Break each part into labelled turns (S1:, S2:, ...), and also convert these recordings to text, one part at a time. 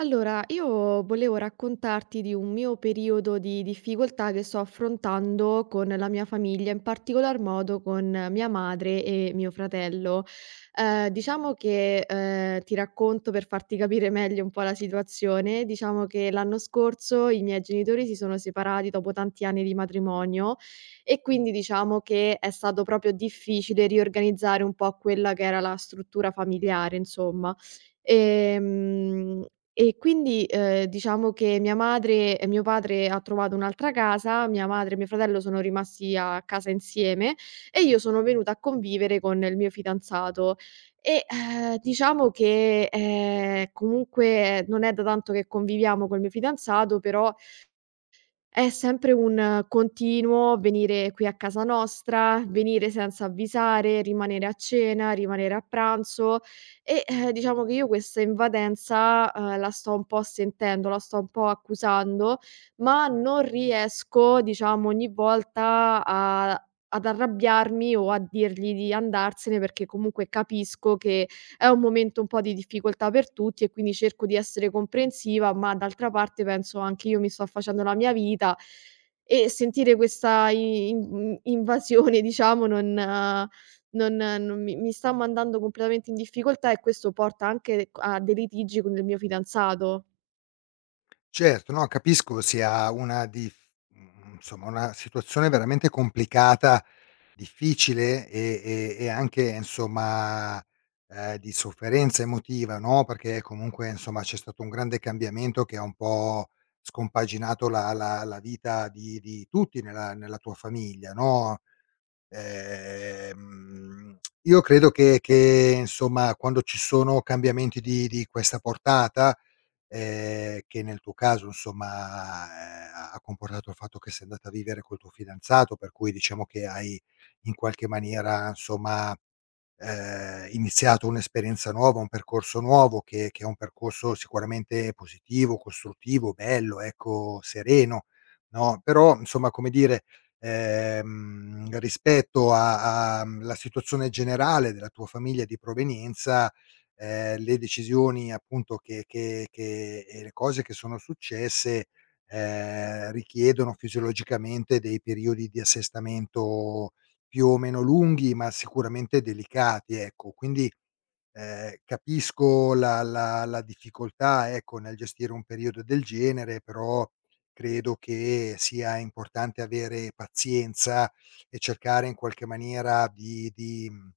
S1: Allora, io volevo raccontarti di un mio periodo di difficoltà che sto affrontando con la mia famiglia, in particolar modo con mia madre e mio fratello. Diciamo che, ti racconto per farti capire meglio un po' la situazione. Diciamo che l'anno scorso i miei genitori si sono separati dopo tanti anni di matrimonio e quindi diciamo che è stato proprio difficile riorganizzare un po' quella che era la struttura familiare, insomma. Ehm, e quindi diciamo che mia madre e mio padre ha trovato un'altra casa, mia madre e mio fratello sono rimasti a casa insieme e io sono venuta a convivere con il mio fidanzato. Diciamo che, comunque non è da tanto che conviviamo col mio fidanzato, però è sempre un continuo venire qui a casa nostra, venire senza avvisare, rimanere a cena, rimanere a pranzo e diciamo che io questa invadenza, la sto un po' sentendo, la sto un po' accusando, ma non riesco, diciamo, ogni volta a ad arrabbiarmi o a dirgli di andarsene perché comunque capisco che è un momento un po' di difficoltà per tutti e quindi cerco di essere comprensiva, ma d'altra parte penso anche io mi sto facendo la mia vita e sentire questa invasione, diciamo, non, non- non mi, mi sta mandando completamente in difficoltà e questo porta anche a dei litigi con il mio fidanzato.
S2: Certo, no, capisco sia una dif insomma una situazione veramente complicata, difficile e anche insomma, di sofferenza emotiva, no, perché comunque insomma c'è stato un grande cambiamento che ha un po' scompaginato la vita di tutti nella tua famiglia, no. Ehm, io credo che insomma quando ci sono cambiamenti di questa portata che nel tuo caso insomma, ha comportato il fatto che sei andata a vivere col tuo fidanzato, per cui diciamo che hai in qualche maniera insomma iniziato un'esperienza nuova, un percorso nuovo che è un percorso sicuramente positivo, costruttivo, bello, ecco, sereno, no, però insomma, come dire, rispetto a la situazione generale della tua famiglia di provenienza, le decisioni appunto che e le cose che sono successe, richiedono fisiologicamente dei periodi di assestamento più o meno lunghi, ma sicuramente delicati, ecco. Quindi, capisco la difficoltà, ecco, nel gestire un periodo del genere, però credo che sia importante avere pazienza e cercare in qualche maniera di mhmm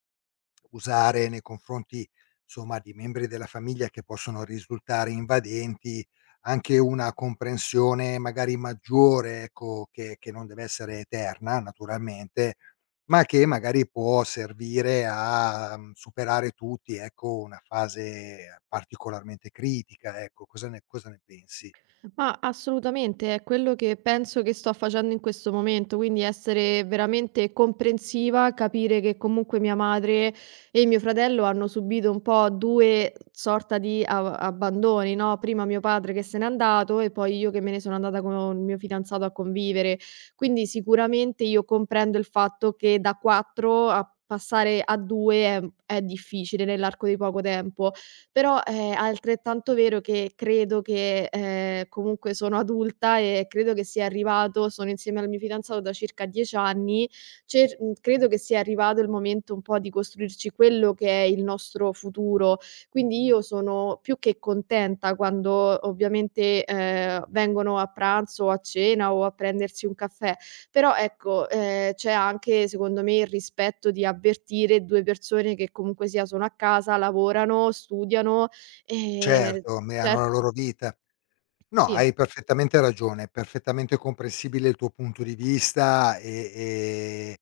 S2: usare nei confronti, insomma, di membri della famiglia che possono risultare invadenti, anche una comprensione magari maggiore, ecco, che non deve essere eterna naturalmente, ma che magari può servire a, mhmm, superare tutti, ecco, una fase particolarmente critica, ecco. Cosa ne pensi?
S1: Ma assolutamente, è quello che penso che sto facendo in questo momento, quindi essere veramente comprensiva, capire che comunque mia madre e mio fratello hanno subito un po' due sorta di abbandoni, no? Prima mio padre che se n'è andato e poi io che me ne sono andata con il mio fidanzato a convivere. Quindi sicuramente io comprendo il fatto che da quattro a passare a due è difficile nell'arco di poco tempo, però è altrettanto vero che credo che, comunque sono adulta e credo che sia arrivato, sono insieme al mio fidanzato da circa 10 anni, credo che sia arrivato il momento un po' di costruirci quello che è il nostro futuro. Quindi io sono più che contenta quando ovviamente, vengono a pranzo o a cena o a prendersi un caffè, però ecco, c'è anche secondo me il rispetto di avvertire 2 persone che comunque sia sono a casa, lavorano, studiano, ehm,
S2: Certo, me hanno
S1: cer
S2: la loro vita. No,
S1: sì.
S2: hai perfettamente ragione, è perfettamente comprensibile il tuo punto di vista e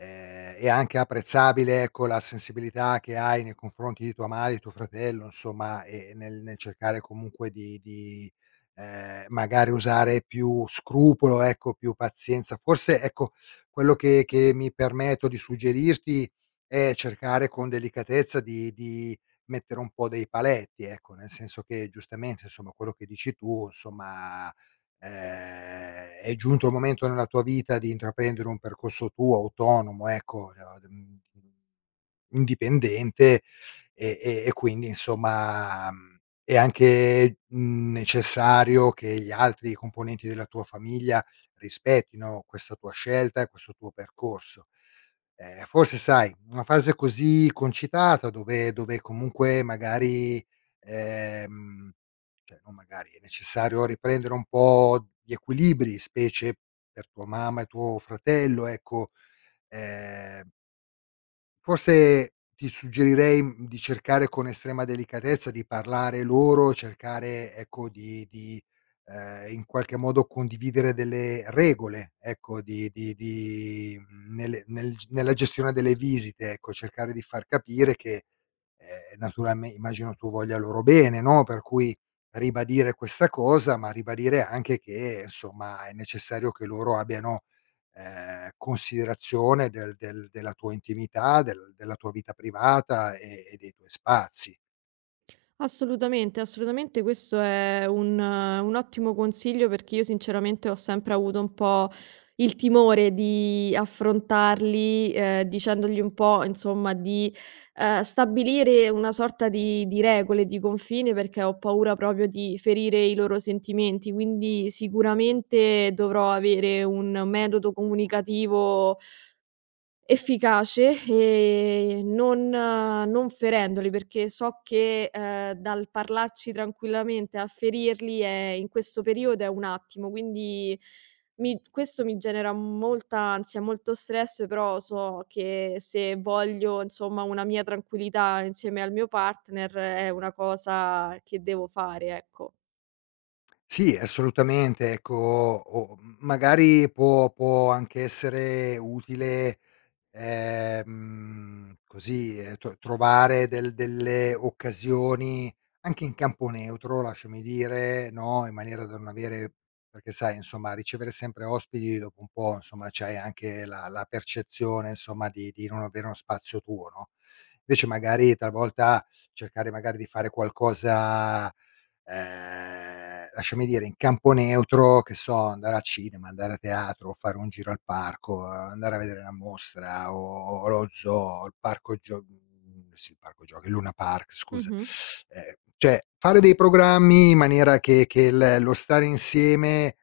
S2: È anche apprezzabile, ecco, la sensibilità che hai nei confronti di tua madre, di tuo fratello, insomma, e nel cercare comunque di, magari usare più scrupolo, ecco, più pazienza. Forse, ecco, quello che mi permetto di suggerirti è cercare con delicatezza di mettere un po' dei paletti, ecco, nel senso che giustamente, insomma, quello che dici tu, insomma è giunto il momento nella tua vita di intraprendere un percorso tuo autonomo, ecco, indipendente e quindi insomma, mhmm, è anche, mhmm, necessario che gli altri componenti della tua famiglia rispettino questa tua scelta e questo tuo percorso. Forse sai, una fase così concitata dove comunque magari, ehm cioè, no, magari è necessario riprendere un po' gli equilibri, specie per tua mamma e tuo fratello, ecco. Ehm, Forse ti suggerirei, mhmm, di cercare con estrema delicatezza di parlare loro, cercare, ecco, di, in qualche modo condividere delle regole, ecco, di nelle nel g nella gestione delle visite, ecco, cercare di far capire che naturalme immagino tu voglia loro bene, no, per cui ribadire questa cosa, ma ribadire anche che, insomma, è necessario che loro abbiano, considerazione del della tua intimità, della tua vita privata e dei tuoi spazi.
S1: Assolutamente, assolutamente questo è un ottimo consiglio perché io sinceramente ho sempre avuto un po' il timore di affrontarli, dicendogli un po' insomma di, stabilire una sorta di regole, di confine, perché ho paura proprio di ferire i loro sentimenti. Quindi sicuramente dovrò avere un metodo comunicativo efficace e non ferendoli, perché so che, dal parlarci tranquillamente a ferirli è in questo periodo è un attimo, quindi mi questo mi genera molta ansia, molto stress, però so che se voglio, insomma, una mia tranquillità insieme al mio partner è una cosa che devo fare, ecco.
S2: Sì, assolutamente, ecco, o magari può anche essere utile così, tro trovare delle occasioni anche in campo neutro, lasciami dire, no, in maniera da non avere perché sai insomma ricevere sempre ospiti dopo un po' insomma c'hai anche la percezione insomma di non avere uno spazio tuo, no, invece magari talvolta cercare magari di fare qualcosa lasciami dire, in campo neutro, che so, andare al cinema, andare a teatro, fare un giro al parco, andare a vedere una mostra o lo zoo, il parco gio mhmm, sì, il parco giochi, il Luna Park scusa.
S1: Mh-mh.
S2: Cioè fare dei programmi in maniera che il lo stare insieme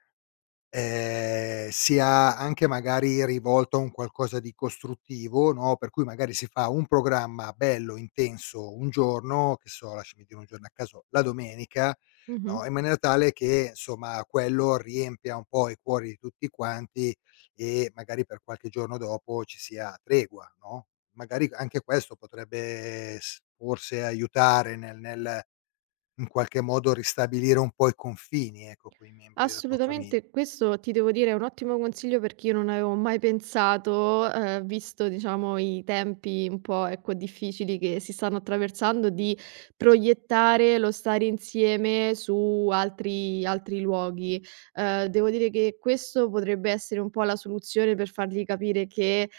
S2: Sia anche magari rivolto a un qualcosa di costruttivo, no, per cui magari si fa un programma bello, intenso un giorno, che so, lasciami dire un giorno a caso, la domenica,
S1: Mh-mh.
S2: no, in maniera tale che insomma quello riempia un po' i cuori di tutti quanti e magari per qualche giorno dopo ci sia tregua, no, magari anche questo potrebbe s forse aiutare nel in qualche modo ristabilire un po' i confini, ecco, coi membri della tua famiglia.
S1: Assolutamente, questo ti devo dire è un ottimo consiglio perché io non avevo mai pensato, visto diciamo i tempi un po', ecco, difficili che si stanno attraversando, di proiettare lo stare insieme su altri luoghi. Devo dire che questo potrebbe essere un po' la soluzione per fargli capire che,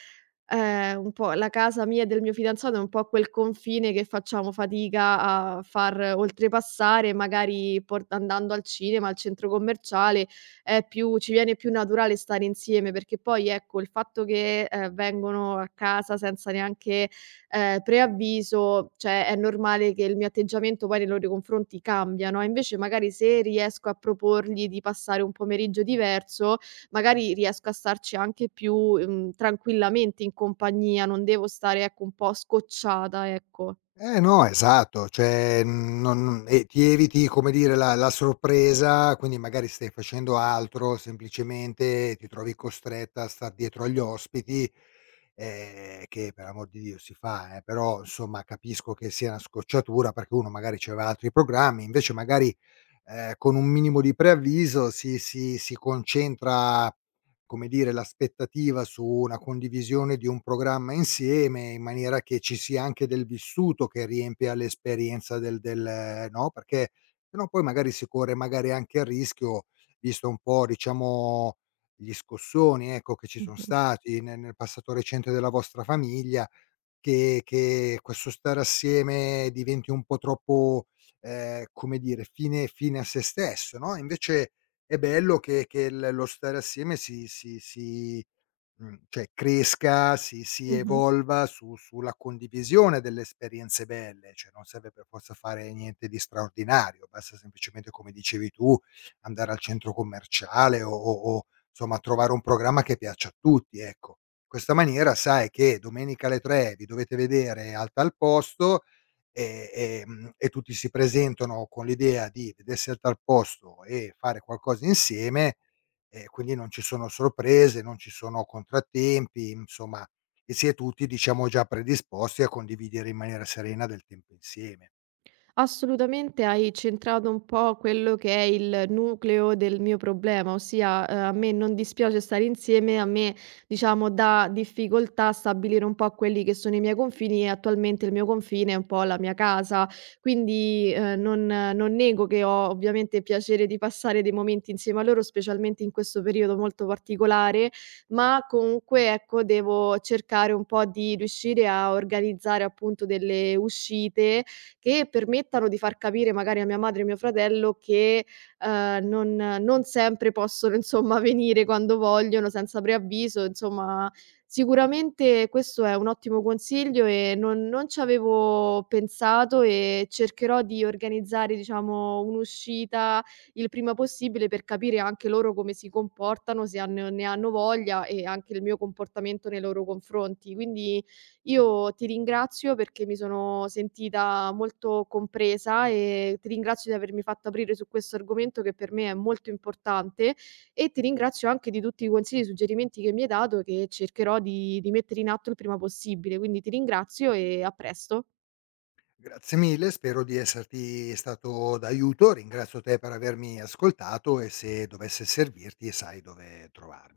S1: Un po' la casa mia e del mio fidanzato è un po' quel confine che facciamo fatica a far oltrepassare, magari port andando al cinema, al centro commerciale, è più ci viene più naturale stare insieme, perché poi, ecco, il fatto che, vengono a casa senza neanche, preavviso, cioè è normale che il mio atteggiamento poi nei loro confronti cambia, no, invece magari se riesco a proporgli di passare un pomeriggio diverso, magari riesco a starci anche più, tranquillamente in compagnia, non devo stare, ecco, un po' scocciata, ecco.
S2: Eh no, esatto, cioè, mhmm, non e ti eviti, come dire, la sorpresa, quindi magari stai facendo altro, semplicemente ti trovi costretta a star dietro agli ospiti, che per amor di Dio si fa, però insomma capisco che sia una scocciatura perché uno magari c'aveva altri programmi, invece magari, con un minimo di preavviso si concentra come dire, l'aspettativa su una condivisione di un programma insieme, in maniera che ci sia anche del vissuto che riempia l'esperienza del no, perché se no poi magari si corre magari anche il rischio, visto un po' diciamo gli scossoni, ecco, che ci son
S1: Mh-mh.
S2: stati ne nel passato recente della vostra famiglia che questo stare assieme diventi un po' troppo, come dire, fine a se stesso, no, invece è bello che l lo stare assieme si cioè cresca, si
S1: Mh-mh.
S2: evolva su sulla condivisione delle esperienze belle, cioè non serve per forza fare niente di straordinario, basta semplicemente, come dicevi tu, andare al centro commerciale o insomma trovare un programma che piaccia a tutti, ecco. In questa maniera sai che domenica alle 3 vi dovete vedere al tal posto, e e tutti si presentano con l'idea di vedersi al tal posto e fare qualcosa insieme e quindi non ci sono sorprese, non ci sono contrattempi, insomma, e si è tutti, diciamo, già predisposti a condividere in maniera serena del tempo insieme.
S1: Assolutamente hai centrato un po' quello che è il nucleo del mio problema, ossia, a me non dispiace stare insieme, a me diciamo dà difficoltà stabilire un po' quelli che sono i miei confini e attualmente il mio confine è un po' la mia casa. Quindi, non nego che ho ovviamente piacere di passare dei momenti insieme a loro, specialmente in questo periodo molto particolare, ma comunque ecco devo cercare un po' di riuscire a organizzare appunto delle uscite, che permettano di far capire magari a mia madre e mio fratello che, ehm, non non sempre possono insomma venire quando vogliono, senza preavviso, insomma sicuramente questo è un ottimo consiglio e non ci avevo pensato e cercherò di organizzare, diciamo, un'uscita il prima possibile per capire anche loro come si comportano, se hanno ne hanno voglia e anche il mio comportamento nei loro confronti. Quindi io ti ringrazio perché mi sono sentita molto compresa e ti ringrazio di avermi fatto aprire su questo argomento che per me è molto importante e ti ringrazio anche di tutti i consigli e suggerimenti che mi hai dato che cercherò di mettere in atto il prima possibile. Quindi ti ringrazio e a presto.
S2: Grazie mille, spero di esserti stato d'aiuto, ringrazio te per avermi ascoltato e se dovesse servirti sai dove trovarmi.